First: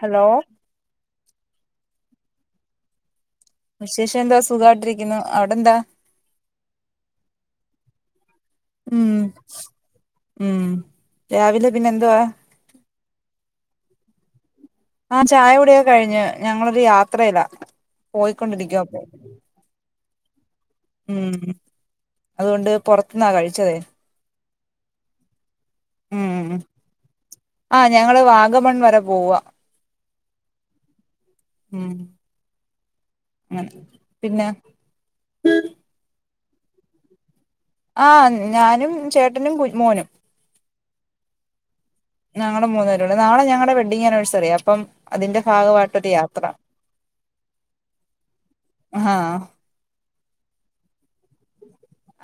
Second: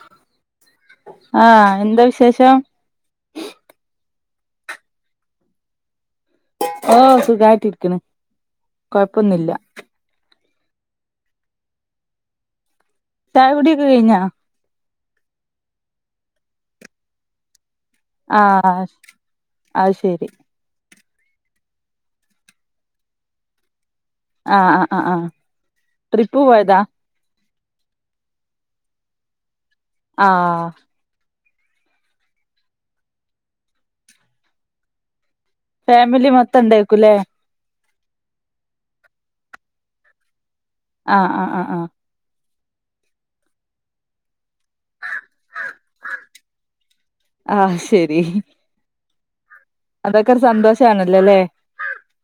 Hello ശേഷം ശേഷം എന്താ സുഖമായിട്ടിരിക്കുന്നു അവിടെ എന്താ ഓ സുഗായിട്ടിരിക്കണ് ഉം ഉം രാവിലെ പിന്നെ എന്തുവാ തായ കുടിയൊക്കെ കഴിഞ്ഞാ ആഹ ചായ കുൂടിയൊക്കെ കഴിഞ്ഞു ഞങ്ങളൊരു യാത്രയില ആഹ ആഹ അത് ശരി ഉം അതുകൊണ്ട് പുറത്തുന്നാ കഴിച്ചതേ ആഹ ആഹ ആഹ ആഹ ഉം ട്രിപ്പ് പോയതാ ആ ഞങ്ങള് വാഗമൺ വരെ പോവാ ആ ഉം ഉം പിന്നെ ഫാമിലി മൊത്തം ഇണ്ടക്കുംല്ലേ ആഹ ഞാനും ചേട്ടനും കു മോനും ആഹ ആ ആഹ് ആഹ ഞങ്ങള് മൂന്നേരംണ്ട് നാളെ ഞങ്ങടെ വെഡിങ്ങാനിവേഴസറിയാ അപ്പം അതിന്റെ ഭാഗമായിട്ടൊരു യാത്ര ആഹ് ശരി ആഹ അതൊക്കെ ഒരു സന്തോഷ ആണല്ലോല്ലേ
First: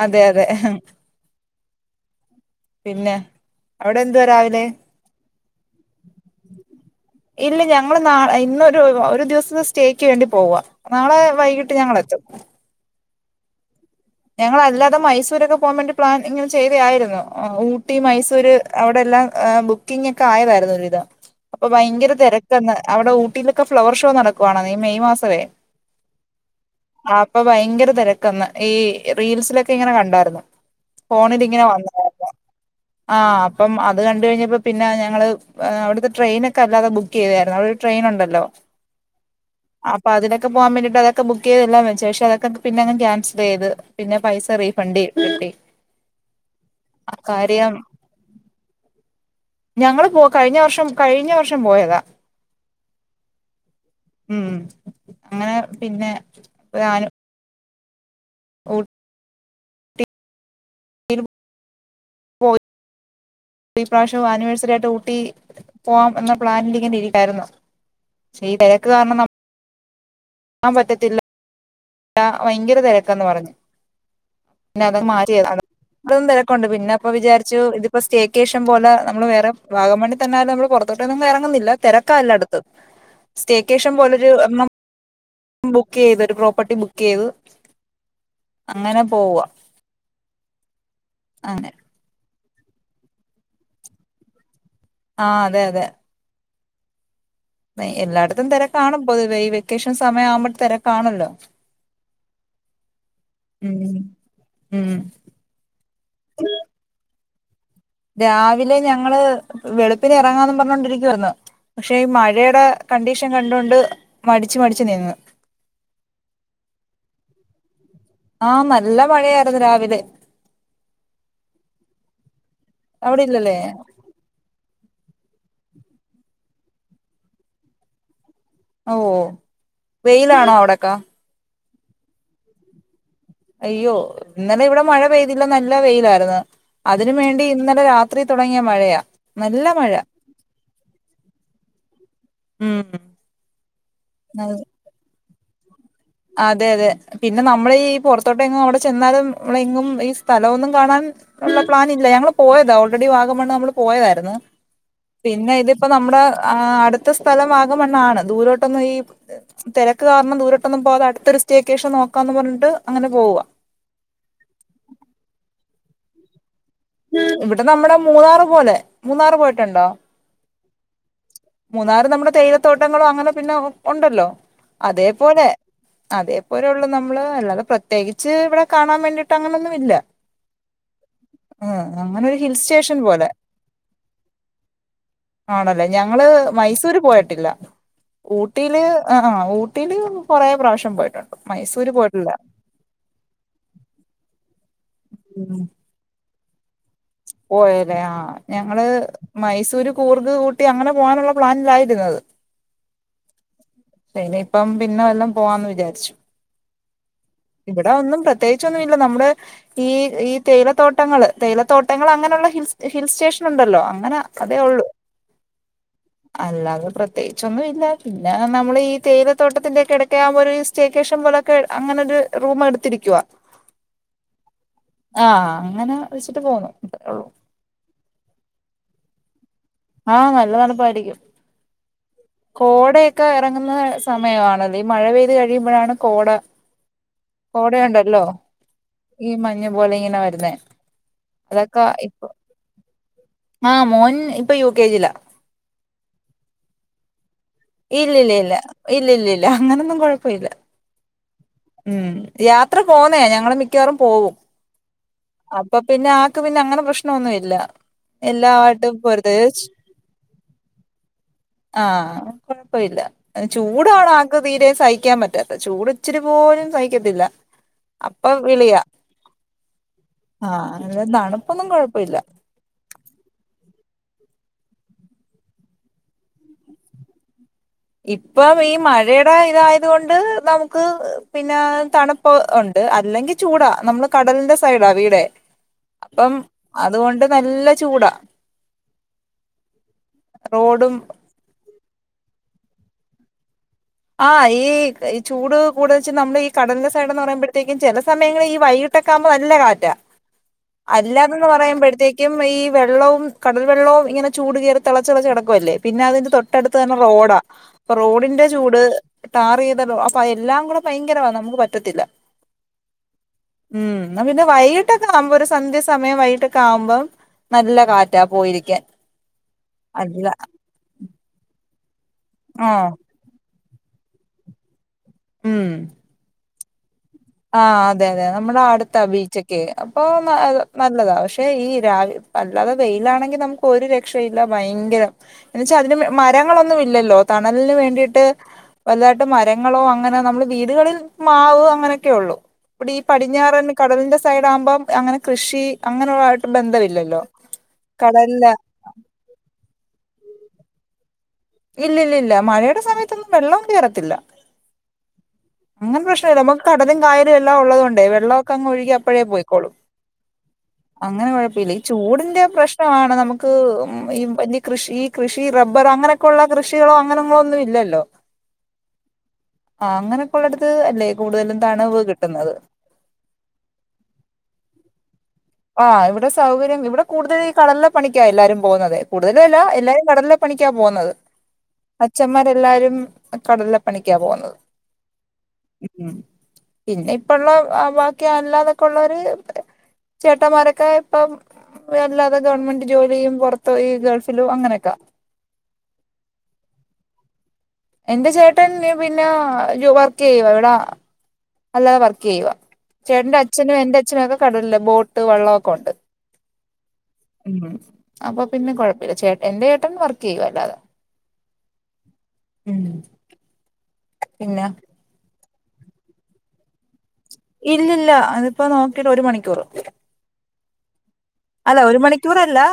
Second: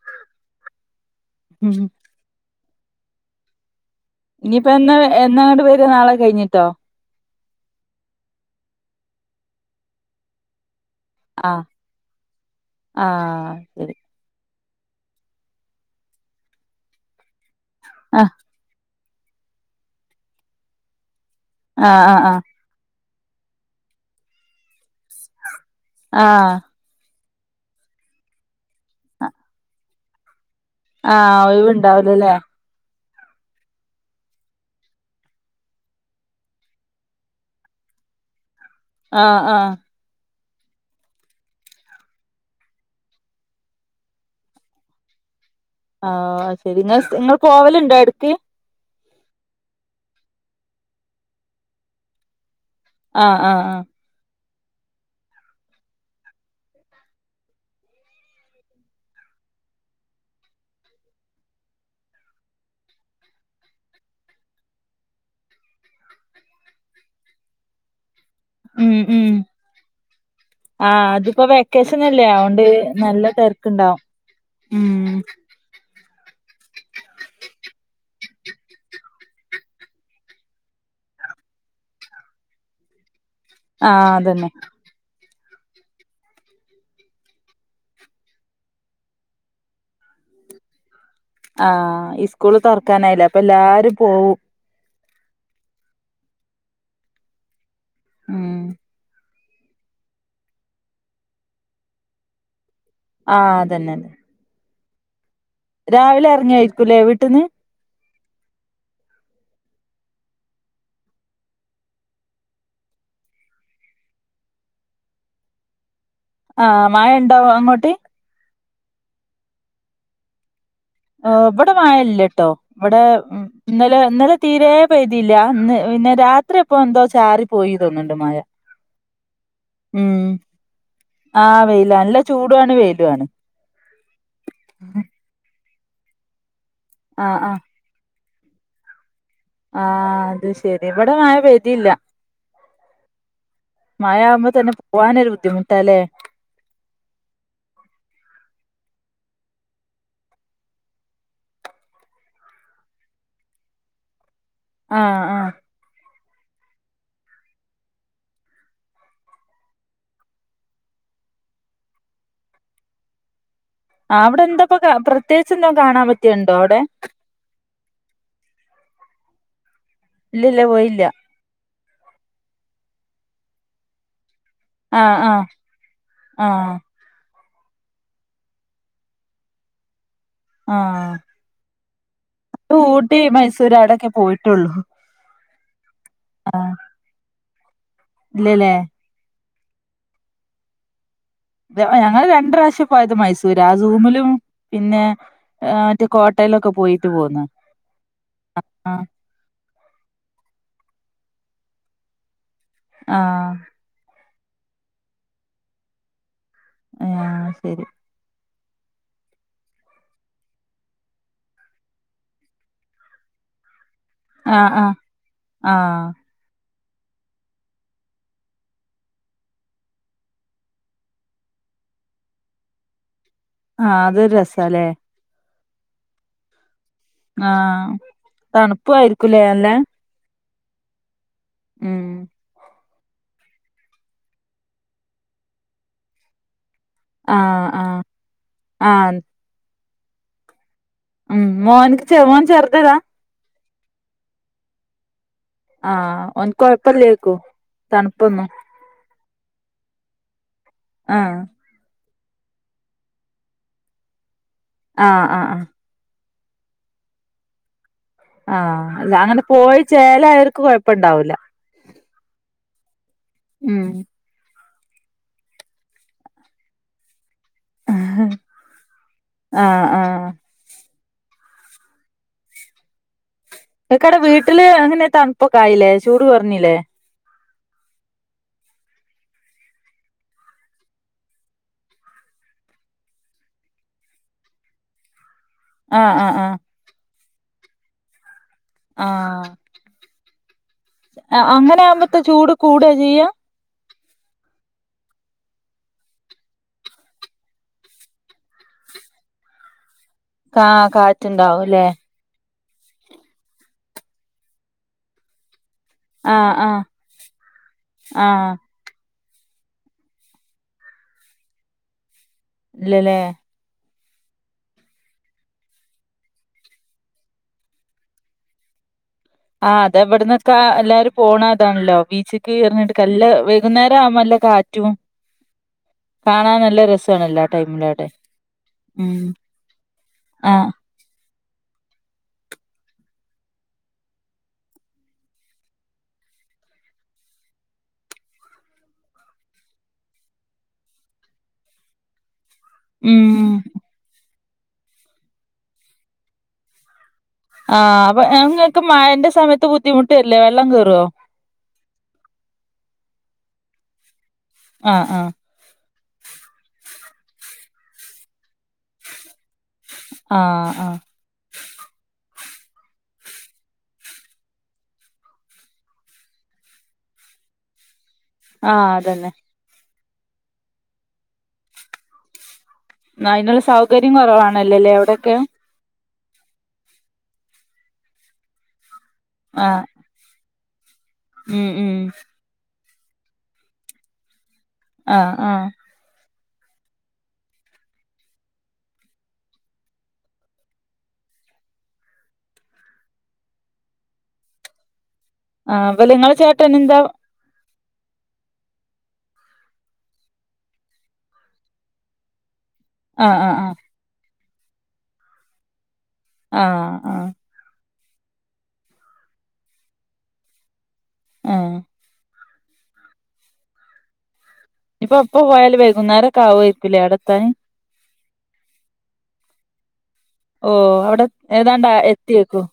അതെ അതെ ഹം പിന്നെ അവിടെ എന്തുവാ രാവിലെ ഇനിയിപ്പോ എന്നാ എന്നാങ്ങട്ട വരുവാ നാളെ കഴിഞ്ഞിട്ടോ ഇല്ല ഞങ്ങൾ നാ ഇന്നൊരുദിവസത്തെ സ്റ്റേക്ക് വേണ്ടി പോവാ നാളെ വൈകിട്ട് ഞങ്ങൾ എത്തും ആഹ ശരി ഞങ്ങളല്ലാതെ മൈസൂരൊക്കെ പോകാൻവേണ്ടി പ്ലാൻ ഇങ്ങനെ ചെയ്തയായിരുന്നു ഊ ട്ടി ആഹ് മൈസൂര് അവ് വിടെല്ലാം ബുക്കിംങ് ഒക്കെ ആയതായിരുന്നു ഒരുവിധം അപ്പൊ ആഹ് ഭയങ്കര ആഹ് ആഹ് തിരക്കന്ന് അവിടെ ഊട്ടിയിലൊക്കെ ഫ്ലവർ ഷോ നടക്കുവാണ് ഈ മെയ് മാസമേ ആഹ് ആ അപ്പൊ ഭയങ്കര തിരക്കന്ന് ഈ റീൽസിലൊക്കെ ഇങ്ങനെ കണ്ടായിരുന്നു ഫോണിൽ ആഹ് ഇങ്ങനെ വന്ന ഒഴിവുണ്ടാവുലല്ലേ ആ അപ്പം അത് കണ്ട് കഴിഞ്ഞപ്പോ പിന്നെ ഞങ്ങള് അവിടുത്തെ ട്രെയിന് ഒക്കെ അല്ലാതെ ബുക്ക് ചെയ്തായിരുന്നു അവിടെ ഒരു ട്രെയിൻ ഉണ്ടല്ലോ ആ ആ ക്കെ പോവാൻ വേണ്ടീട്ട് അതൊക്കെ ബുക്ക് ചെയ്തെല്ലാം വച്ച് പക്ഷെ അതെക്ക ക് പിന്നെ അങ്ങ് ക്യാൻസൽ ചെയ്ത് പിന്നെ പൈസ റീഫണ്ട് കിട്ടി ആഹ് ശെരി നിങ്ങ സ്‌ നിങ്ങൾ കാര്യം പോവലുണ്ടോ എടക്ക് ഞങ്ങള് പോ കഴിഞ്ഞ വർഷം കഴിഞ്ഞ വർഷം പോയതാ ആഹ് ആഹ് ആ ഉം അങ്ങനെ പിന്നെ ഞാനും ഊ [unintelligible] [unintelligible] ഈ പ്രാവശ്യവും ആനിവേഴ്സറി ആയിട്ട് ഊട്ടി പോവാം എന്ന പ്ലാനിൽ ഇങ്ങനെ ഇരിക്കായിരുന്നു. പക്ഷെ ഈ തിരക്ക് ഉം കാരണം ന ഉം ആഹ് അത്പ്പ വെ വെക്കേഷനല്ലേ അതൊണ്ട് ഇത് ഭയങ്കര തിരക്കന്ന് നല്ല പറഞ്ഞു തെരക്കുണ്ടാവും പിന്നെ അതങ്ങ് മ്ഹ് മാറ്റിയതാ ഇപ്പളും തെരക്കുണ്ട് പിന്ന അപ്പൊ വിചാരിച്ചു ഇതിപ്പോ സ്റ്റേക്കേഷൻ പോലെ നമ്മള് വേറെ വാഗമണ്ണിൽ തന്നായാലും നമ്മള് പുറത്തോട്ടൊന്നും എറങ്ങുന്നില്ല തിരക്കാ എല്ലടുത്തും. സ്റ്റേക്കേഷൻ ആഹ് പോലൊരു അതന്നെ മം ബുക്ക് ചെയ്ത് ഒരു പ്രോപ്പർട്ടി ബുക്ക് ചെയ്ത് അങ്ങനെ പോവുവാ ആഹ് ഇഫ് സ്കൂള് തൊറക്കാനായില്ലേ അപ്പൊ എല്ലാരും പോവും ആ അതെ അതെ എ എല്ലായിടത്തും ഉം തെരക്കാണ് പൊതുവേ ഈ വെ വെക്കേഷൻ സമയം ആവുമ്പോ തെരകാണല്ലോ ആഹ് അതന്നന്നെ ഉം രാവിലെ എറങ്ങിയായിരിക്കൂല്ലേ വീട്ടിന്ന് രാവിലെ ഞങ്ങള് വെളുപ്പിന് എറങ്ങാന്ന് പറഞ്ഞോണ്ടിരിക്കുവർന്ന് പക്ഷേ ഈ മഴയുടെ കണ്ടീഷൻ കണ്ടൊണ്ട് മടിച്ചു മടിച്ചു നിന്ന് ആഹ് മഴ ഉണ്ടാവും അങ്ങോട്ട് ആഹ നല്ല മഴയായിരുന്നു രാവിലെ ആ ഇവിടെ വായല്ല കേട്ടോ ഇവിടെ അവിടെ ഇല്ലല്ലേ ഇന്നല ഇന്നലെ തീരെ പ ഇല്ല അന്ന് പിന്നെ രാത്രി എപ്പോ എന്തോ ചാറി പോയി തോന്നുന്നുണ്ട് മായ ഓ വെയിലാണോ അവിടക്കാ ആഹ് വെയില നല്ല ചൂടുണ് വെലുണ് അയ്യോ ഇന്നലെ ഇവിടെ മഴ പെയ്തില്ല നല്ല എല്ല വെയിലായിരുന്നു അതിനുവേണ്ടി ഇന്നലെ രാത്രി അത്രരി തുടങ്ങിയ മഴയാ നല്ല മഴ ആഹ അത് ശരി ഇവിടെ മഴ പെയതിയില്ല ഉം മഴ ആകുമ്പോ അത് തന്നെ പോവാനരു ബുദ്ധിുട്ടേ അതെ അതെ പിന്നെ നമ്മൾീഈ പൊറത്തോട്ട എങ്ങും അവിടെ ചെന്നാലും നമ്മള എങ്ങും ഈ സ്ഥലമൊന്നും കാണാൻ ഉള്ള പ്ലൻ ഇല്ല ഞങ്ങള്ൾ പോയതാ ഓൾറെഡി വാഗംണ് നമ്മള് പോയതായിരുന്നു ആഹ് ആഹ് പിന്നെ ഇതിപ്പോ നമ്മുടെ ആ് അടുത്ത സ്ഥലം ആഗമണ്ണ ആണ് ദൂരോട്ടൊന്നും ഈ തിരക്ക് കാരണം ദൂരോട്ടൊന്നും പോതെ അടുത്തൊരു സ്റ്റിയൊക്കെേഷം നോക്കാന്ന് പറഞ്ഞിട്ട് അങ്ങനെ പോവുക ആ അവിടെ എന്താപ്പ പ്രത്യേകി എന്തും കാണാൻ പറ്റിയുണ്ട് ഇവിടെ നമ്മടെ മൂന്നാറ് പോലെ മൂന്നാറ് പോയിട്ടുണ്ടോ ഇല്ല ഇല്ല പോയില്ല മൂന്നാറ് നമ്മുടെ തേയിലത്തോട്ടങ്ങളോ അങ്ങനെ പിന്നെ ഉണ്ടല്ലോ ആഹ് ആഹ് അതേപോലെ അതേപോലെ ആഹ് ഉള്ളൂ നമ്മള് അല്ലാതെ പ്രത്യേകിച്ച് ഇവിടെ കാണാൻ വേണ്ടിട്ട് അങ്ങനൊന്നും ഇല്ല ആഹ ആഹ് അങ്ങനെ അ ഊട്ടി മൈസൂർ അടെൊക്കെ പോയിട്ടുള്ളു ആണല്ലേ ഞങ്ങള് മൈസൂര് പോയിട്ടില്ല ഇല്ലല്ലേ ഊട്ടിയില് ആ കുട്ടൽ കുറേ പ്രാവശ്യം പോയിട്ടുണ്ട് മൈസൂര് ഞങ്ങള്ൾ പോയിട്ടില്ല രണ്ട പ്രാവശ്യ പോയത് മൈസൂര് ആ ൂമിലും പിന്നെ മറ്റ കോട്ട യിലൊക്കെ പോയി പോയല്ലെ ആ് ഞങ്ങള് മൈസൂര് കൂർഗ കൂട്ടി അങ്ങനെ പോകാനുള്ള പ്ലാനിലായിരുന്നത് ആഹ അപ്പം പിന്നെ വല്ലം പോവാന്ന് വിചാരിച്ചു ആഹ് ശരി ഇവിടാ ഒന്നും പ പ്രത്യേകിച്ചൊന്നുമ ഇല്ല നമ്മള് ഈ ഈ തേയിലത്തോട്ടങ്ങൾ തേയിലത്തോട്ടം ട്ടങ്ങൾങ്ങനുള്ള ഹിൽ ഹിൽ സ്റ്റേഷൻ ഉണ്ടല്ലോ അന അതെ ആഹ് ഒള്ളു ആഹ് ആഹ് അല്ലത പ്രത്യേകിച്ചൊന്നും ഇല്ല പിന്നെ നമ്മൾ ഈ തേയിലത്തോട്ടത്തിന്റെ ഒക്കെടക്ക ആകുമ്പോ സ്റ്റേക്കേഷം പോലൊക്കെ അങ്ങനൊ ഒരു റൂം എടുത്തിരിക്കുവ ആഹ അത രസല്ലേ അങ്ങനെ വെച്ചിട്ട് പോന്നു അത്രേ ഉള്ളൂ ആഹ തണുപ്പായിയിരിക്കുംല്ലേ അല്ലെ ആഹ നല്ല തണുപ്പായിരിക്കും ഉം കോടയൊക്കെ ഇറങ്ങുന്ന സമയമാണല്ല ഈ മഴ പെയ്ത് കഴിയുമ്പോഴാണ് കോട ആഹ ആഹ കോടയുണ്ടല്ലോ ആഹ ഈ മഞ്ഞ് പോലെ ഇങ്ങനെ വരുന്നേ ഉം മോഹൻക്ക് ചെ മോഹൻ ചേർത്തതാ ആഹ മോൻ ഇപ്പൊ യു കെ ജിലാ ആഹ ഒന്ന കൊഴപ്പ ലേക്കു ഇല്ല ഇല്ല ഇല്ല ഇല്ല ഇല്ല ഇല്ല ല്ല അങ്ങനൊന്നും കുഴപ്പമില്ല ആഹ ഉം യാത്ര പോുന്നേ ഞങ്ങള് മിക്കവാറും പോവും ആഹ് ആഹ് ആഹ് അപ്പൊ പിന്നെ ആ പിന്നെ അങ്ങനെ പ്രശ്നം ഒന്നുമ ഇല്ല എല്ലാമായിട്ടും ആഹ അല്ല അങ്ങനെ പൊരുത്തം പോയി ചേല അവർക്ക് കൊഴപ്പ ഇണ്ടാവൂില്ല പോയില്ല അ ചൂടാണോ ആക്ക തീരെ തഹിക്കാൻ പറ്റാത്ത ചൂട് ഇച്ചിരി പോലും സഹിക്കത്തില്ല ആഹ് അപ്പൊ വിളിയ ആഹ് ആഹ അല്ല തണുപ്പൊന്നും കൊഴപ്പ ഇില്ല എക്കട വീട്ടില് അങ്ങനെ തണുപ്പൊക്കെ ആായില്ലേ ചൂട് പറഞ്ഞില്ലേ ഇപ്പം ഈ മഴയുടെ ഇതായത കൊണ്ട് നമുക്ക് പിന്നെ തണുപ്പ് ഉണ്ട് അല്ലെങ്കിൽ ചൂടാ നമ്മള് കടലിന്റെ സൈഡാ വീടെ ആഹ് അപ്പം ആഹ് അതുകൊണ്ട് നല്ല ചൂടാ ആഹ റോഡും അങ്ങനെ ആകുമ്പ ഇത്ത ചൂട് കൂടാ ചെയ്യ്യ ആഹ ഈ ഈ ചൂട് കൂടുതെ നമ്മള് ഈ കടലിന്റെ സൈഡ എന്ന് പറയുമ്പോഴത്തേക്കും ചില സമയങ്ങളിൽ ഈ വൈകിട്ടൊക്ക ആകുമ്പോ നല്ല കാറ്റാ കാ അല്ലാതന്ന് കാറ്റുണ്ടാവുംല്ലേ പറയുമ്പോഴത്തേക്കും ഈ വെള്ളവും കടൽവെള്ളവും ഇങ്ങനെ ചൂട് കയറി തിളച്ചിളച്ചടക്കം അല്ലേ പിന്നെ അതിന്റെ ആഹ് തൊട്ടടുത്ത് ആഹ് തന്നെ റോഡാ അ റോഡിന്റെ ആഹ് ാർ ചെയ്തലോ അപ്പൊ അതെല്ലാം കൂടെ ഭയങ്കരവാ നമുക്ക് പറ്റത്തില്ല അേ ഉം പിന്നെ വൈകിട്ടൊക്കെ ആവുമ്പോ ഒരു സന്ധ്യ സമയം വൈകിട്ടൊക്കെ ആവുമ്പം നല്ല കാറ്റാ പോയിരിക്കാൻ ആ അതെ അല്ല എവിടന്നൊക്കെ എല്ലാരും പോണ അൺലോക്ക് ബീച്ചക്ക് ആഹ് കയഞ്ഞിട്ട് കല്ല വൈകുന്നേരം ആവ്പല്ലേ കാറ്റു ഉം കാണാൻ നല്ല രസം ആഹ അതെ അതെ നമ്മുടെ അടുത്താ ഉം ബീച്ചൊക്കെ അപ്പൊ ആഹ് നല്ലതാ പക്ഷെ ഈ രവി അല്ലാതെ വെയിലാണെങ്കിൽ നമുക്ക് ഒരു രക്ഷയില്ല ഭയങ്കരം എന്നുവച്ചാ അതിന് മരങ്ങളൊന്നും ഇല്ലല്ലോ തണലിന് വേണ്ടിട്ട് വല്ലതായിട്ട് മരങ്ങളോ അങ്ങനെ നമ്മള് വീടുകളിൽ മാവ് അങ്ങനെ ഒെ ഉള്ളൂ ഇപ്പടെ ഈ ഉം പടിഞ്ഞാറൻ കടലിന്റെ സൈഡ ആകുമ്പോം അങ്ങനെ കൃഷി അങ്ങനെയായിട്ട് ബന്ധ ഇില്ലല്ലോ ആഹ് അപ്പൊ നിക്ക് മന്റെ സമയത്ത് ബുദ്ധിമുട്ട്രില്ലേ എല്ലാം കറ ഇല്ല ഇല്ല ഇല്ല മഴയുടെ സമയത്തൊന്നും വെള്ളം ചേരത്തില്ല ആഹ് ആഹ് അങ്ങനെ പ്രശ്ന നമുക്ക് കടലും കായ ല്ല ഉള്ളത കൊണ്ട് വെള്ളമക്കെ അങ് ഒഴുകി അപ്പോഴേ പോയി ആഹ് ആഹ് അങ്ങനെ കുഴപ്പല്ല ചൂടിന്റെ പ്രശ്നമാണ് നമുക്ക് ഈ വ കൃഷി ഈ കൃഷി റബ്ബർ അങ്ങനെെ ുള്ള കൃഷികളോ അങ്ങനങ്ങളോ ഒന്നും ഇല്ലല്ലോ ആഹ അതന്നെ ആ അങ്ങനെയൊക്കെള്ളടടുത്ത് അല്ലേ കൂടുതലും തണവ് കിട്ടുന്നത് അതിനുള്ള സൗകര്യം കുറവാണലല്ലേ അവിടൊക്കെ ആ ഇവിടെ സൗകര്യം ഇവിടെ കൂടുതൽ ഈ കടലില പണിക്ക എല്ലാരും പോകുന്നത് കൂടുതലു അല്ല ആഹ് എല്ലാരും കടലി പണിക്ക പോകുന്നത് ഉം ഉം അച്ഛമാർ എല്ലാരും കടലിലപ്പണിക്ക പോകുന്നത് ആഹ് ആഹ് ഉം പിന്നെ ഇപ്പ ഉള്ള ബാക്കി അല്ലാതൊക്കെ ഉള്ളര് ചേട്ടന്മാരൊക്കെ ഇപ്പം ആല്ലാതെ ഗവൺമെന്റ് ജോലിയും പൊറത്തോയി ഗൾഫിലു അങ്ങനെ ഒക്ക ആ അപ്പ നിങ്ങള ചേട്ടനെന്താ എന്റെ ചേട്ടന് പിന്നെ വർക്ക് ചെയ്യുവ ഇവിട അല്ലാതെ വർക്ക് ചെയ്യുവ ചേട്ടന്റെ ആഹ് ആഹ് ആഹ് അച്ഛനും എന്റെ അച്ഛനുമൊക്കെ കടലല്ല ബോട്ട് വള്ളമൊക്കെ ഉണ്ട് ആഹ് ആഹ് ഉം അപ്പൊ പിന്നെ കുഴപ്പമില്ല ചേട്ടൻ എന്റെ ചേട്ടൻ വർക്ക് ചെയ്യുവ അല്ലാത ആഹ് ഉം പിന്ന ഇപ്പം പോയൽ വൈകുന്നേരക്ക ആവമായിരിക്കല്ലേ അവിടെ എ ഇല്ലില്ല അതിപ്പോ നോക്കിട്ട് ഒരു മണിക്കൂർ ഓ അവിടെ അല്ല ഏതാണ്ട് ഒരു മണിക്കൂറല്ല എത്തിയേക്കും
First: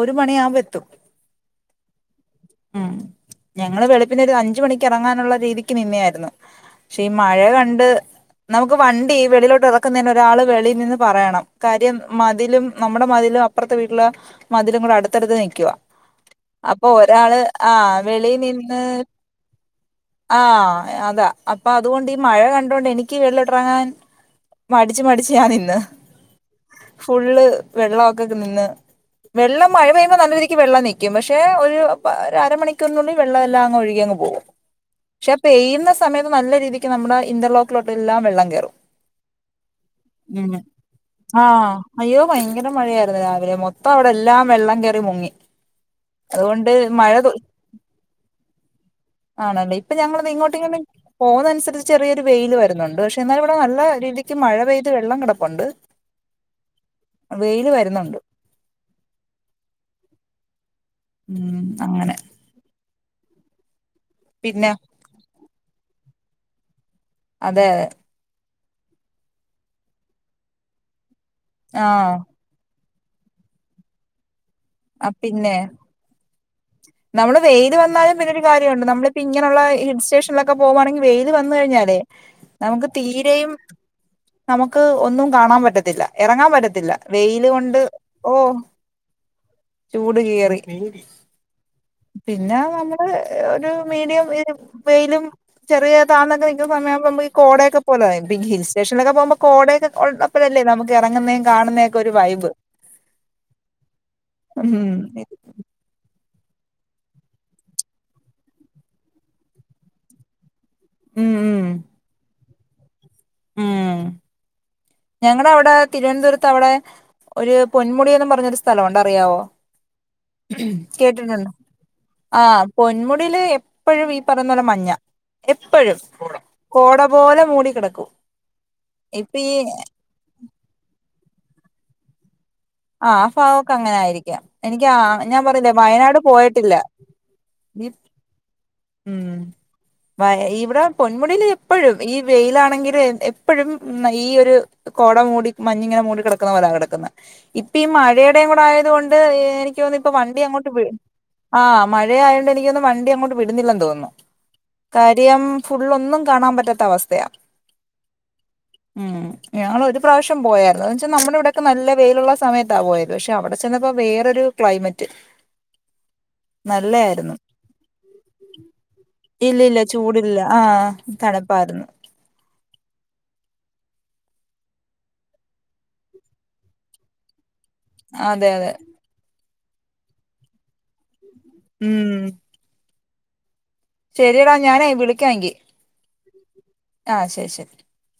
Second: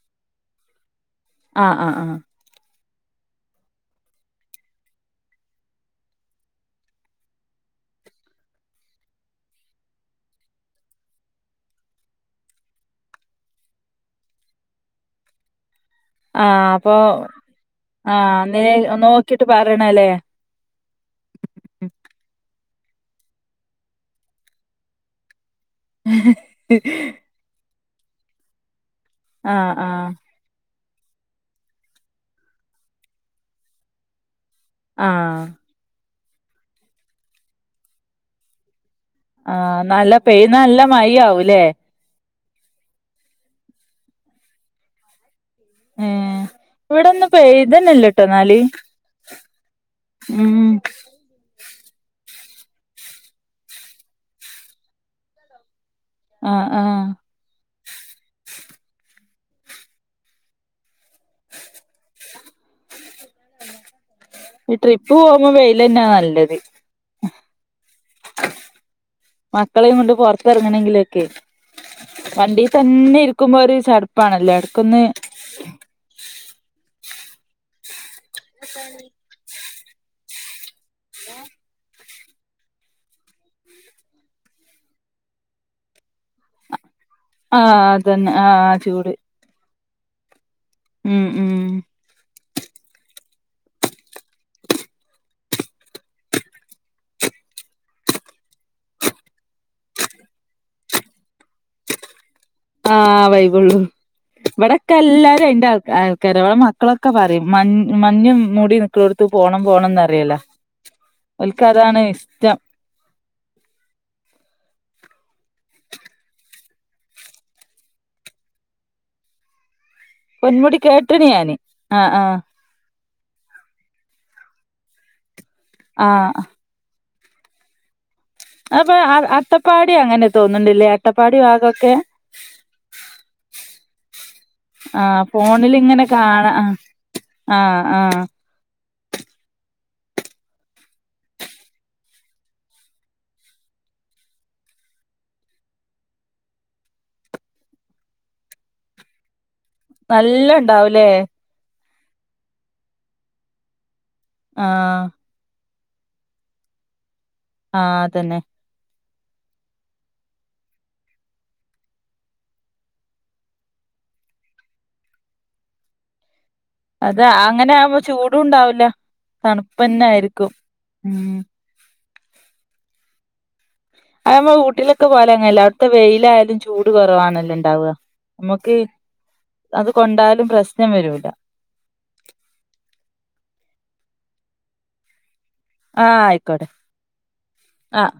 ഒരു മണിയാകുമ്പോ എത്തും ആ ആ ആ ഉം ഞങ്ങള് വെളുപ്പിന് ഒരു അഞ്ച മണിക്ക് ഇറങ്ങാനുള്ള രീതിക്ക് നിന്നായിരുന്നു. പക്ഷെ ഈ മഴ കണ്ട് നമുക്ക് വണ്ടി വെളിയിലോട്ട് ഇറക്കുന്നതിന് ഒരാള് വെളിയിൽ നിന്ന് പറയണം കാര്യം മതിലും നമ്മുടെ മതിലും അപ്പുറത്തെ വീട്ടിലെ മതിലും കൂടെ അടുത്തടുത്ത് നിക്കുവ അപ്പൊ ഒരാള് ആ വെളി ആഹ് നേ നിന്ന് നോക്കിട്ട് പറയണല്ലേ ആ അതാ അപ്പൊ അതുകൊണ്ട് ഈ മഴ കണ് എനിക്ക് വെളിയോട്ട്റങ്ങാൻ മടിച്ച് മടിച്ച് ഞാൻ നി ന്ന് ഫുള് വെള്ള ഒക്കെക് നിന്ന് വെള്ളം ആഹ് ആഹ് മഴപെയ്യുമ്പം നല്ല രീതിക്ക് വെള്ളനീ ക്കും പക്ഷെ ഒരു അരമണിക്കൂറിനുള്ളിൽ വെള്ളം എല്ലാം അങ്ങ് ഒഴുകി അങ്ങ് പോകും ആഹ് പക്ഷേ പെയ്യുന്ന സ ഇ സമയത്ത് നല്ല രീതിക്ക് നമ്മുടെ ഇന്റർലോക്കിലോട്ടെല്ലാം വെള്ളം കയറും ആ നല്ല പെയ്യുന്ന നല്ല മഴയാവും ല്ലേ ആഹ് അയ്യോ ഭയങ്കര മഴയായിരുന്നു രാവിലെ മൊത്തം അവിടെ എല്ലാം വെള്ളം കേറി മുങ്ങി ഏഹ് അതത്കൊണ്ട് മഴ ഇവിടൊന്ന് പെയ്തന്നെല്ലട്ടോ എന്നാല് ആണല്ലേ ഇപ്പ ഞങ്ങള്താ ഉം ഇങ്ങോട്ടിങ്ങനെ പോകുന്നനുസരിച്ച് ചെറിയൊരു വെയില വര് ന്ന്ണ്ട് പക്ഷെ എന്നാല് ഇവടെ നല്ല രീതിക്ക് മഴ പെയ്ത് വെള്ളം കെടപ്പുണ്ട് ആ വെയിൽ വരുന് ന്ന്ണ്ട് ഉം അങ്ങനെ പിന്നെ ഇ ട്രിപ്പു പോ മ്പോ വെയിലെന്നെ നല്ലത് അതെ അതെ മക്കളെയും കൊണ്ട് പൊറത്ത് ഇറങ്ങണേങ്കില് ആഹ് [unintelligible] വണ്ടി തന്നെ ഇരിക്കുമ്പോ ഒരു ചടപ്പാണല്ലോ എട ആ പിന്നെ നമ്മള് വെയ്ല് വന്നാലും പിന്നൊരു കാര്യ ഉണ്ട് നമ്മള്പ്പം ഇങ്ങനെയുള്ള ഹിട്സേഷ [unintelligible] പോവാണെങ്കി വെയില് വന്ന് കഴിഞ്ഞാലേ നമക്ക് തീരയും നമുക്ക് ഒന്നും കാണാൻ പറ്റത്തില്ല. ഇറങ്ങാൻ പറ്റത്തില്ല. വെയില് ആ കൊണ്ട് അതന്നെ ഓ ആ ആ ചൂട് ചൂട് കേറി നേടി ഉം ഉം പിന്നെ നമ്മള് ഒരു മീഡിയം വെയിലും വെയിലും ചെറിയതാന്നൊക്കെ നിൽക്കുന്ന സമയാകുമ്പോ നമക്ക് ഈ കോടയൊക്കെ പോലെ ഹിൽ സ്റ്റേഷനിലൊക്കെ പോകുമ്പോ കോടയൊക്കെ ഉള്ളപ്പഴല്ലേ നമുക്ക് ഇറങ്ങ്ന്നേ കാണുന്നന്നേക്കെ ഒരു വൈബ്. ആ വൈകൊള്ളൂ. ഉം ഇവിടെക്കെ എല്ലാരരും ഉണ്ട- കരവള മക്കളൊക്കെ പറയും മഞ് മഞ്ഞ് മുടി നിക്കളോടുത്ത പോണം പോണംന്ന് അറിയല്ലോ. ഉം ഉം എക്ക് അതാണ് ഇഷ്ടം. ഉം ഞങ്ങളുടെ അവിടെ തിരുവനന്തപുരത്ത് അവിടെ ഒരു പൊന്മുടിയന്ന് പറഞ്ഞൊരു സ്ഥലംുണ്ട അറിയാവോ പൊന്മുടി കേട്ടന ഞാന്, ആഹ ആഹ നടില് എപ്പഴും ഈ പറഞ്ഞ പോലെ മഞ്ഞ എപ്പോഴും, ആഹ് കോട- പോലെ മൂടിക്കിടക്കൂ. അ അത്തപ്പാടി അങ്ങനെ തോന്നണ്ടില്ലേ അട്ടപ്പാടി ഭാഗൊക്കെ. ആ അ ഫാവൊക്കെ അങ്ങനെ ആയിരിക്കും ആഹ ഫോണിൽിങ്ങനെ കാണാ, പോയിട്ടില്ല ആഹ ഈ ആഹ ഉം വ ഇവിടെ പൊന്മുടിൽ എപ്പോഴും ഈ വെയിലാണെങ്കിൽ, എപ്പോഴും ഈ ഒരു കോട മൂടി മഞ്ഞിങ്ങനെ മൂടി കിടക്കുന്ന പോല കിടക്കുന്ന. ഇപ്പ ഈ മഴയുടെയും കൂടെ ആയത കൊൊണ്ട് എനിക്ക് ഇപ്പ വണ്ടി നല്ല അങ്ങോട്ട് വീട ഉണ്ടാവൂലേ ആ് മഴയതൊണ്ട് എനിക്കൊന്ന വണ്ടി അങ്ങോട്ട് വിടുന്നില്ലെന്ന് തോന്നുന്നു. ആ കാര്യം ഫുള് ഒന്നും കാണാൻ പറ്റാത്ത അവസ്ഥയാ. ആഹ അതന്നെ. ഉം ഞങ്ങൊ ഒരു പ്രാവശ്യം പോയായിരുന്നു. വെച്ചാൽ നമ്മുടെ ഇവിടൊക്കെ നല്ല വെയിലുള്ള സമയത്ത് ഇ പോയത് പക്ഷെ അവിടെ ചെന്നപ്പോ വേറൊരു ക്ലൈമറ്റ്. അത നല്ലായിരുന്നു അങ്ങനെ ആവുമ്പോ ചൂടണ്ടാവില്ല ഇല്ലില്ല തണുപ്പന്നെ ചൂടില്ല ആായിരിക്കും ആഹ് ഉ തണുപ്പായിരുന്നു അത നമ്മ വീട്ടിലൊക്കെ പോല അങ്ങല്ല അവിടുത്തെ വെയിലായാലും ചൂട് കുറവാണല്ലോ ഉണ്ടാവ അതെ അതെ നമ്മക്ക് അത് കൊണ്ടാലും പ്രശ്നം വരൂല്ല ഉം ശരിടാ ഞാനൻ വിളിക്കാ എെങ്കി ആ ക ആഹ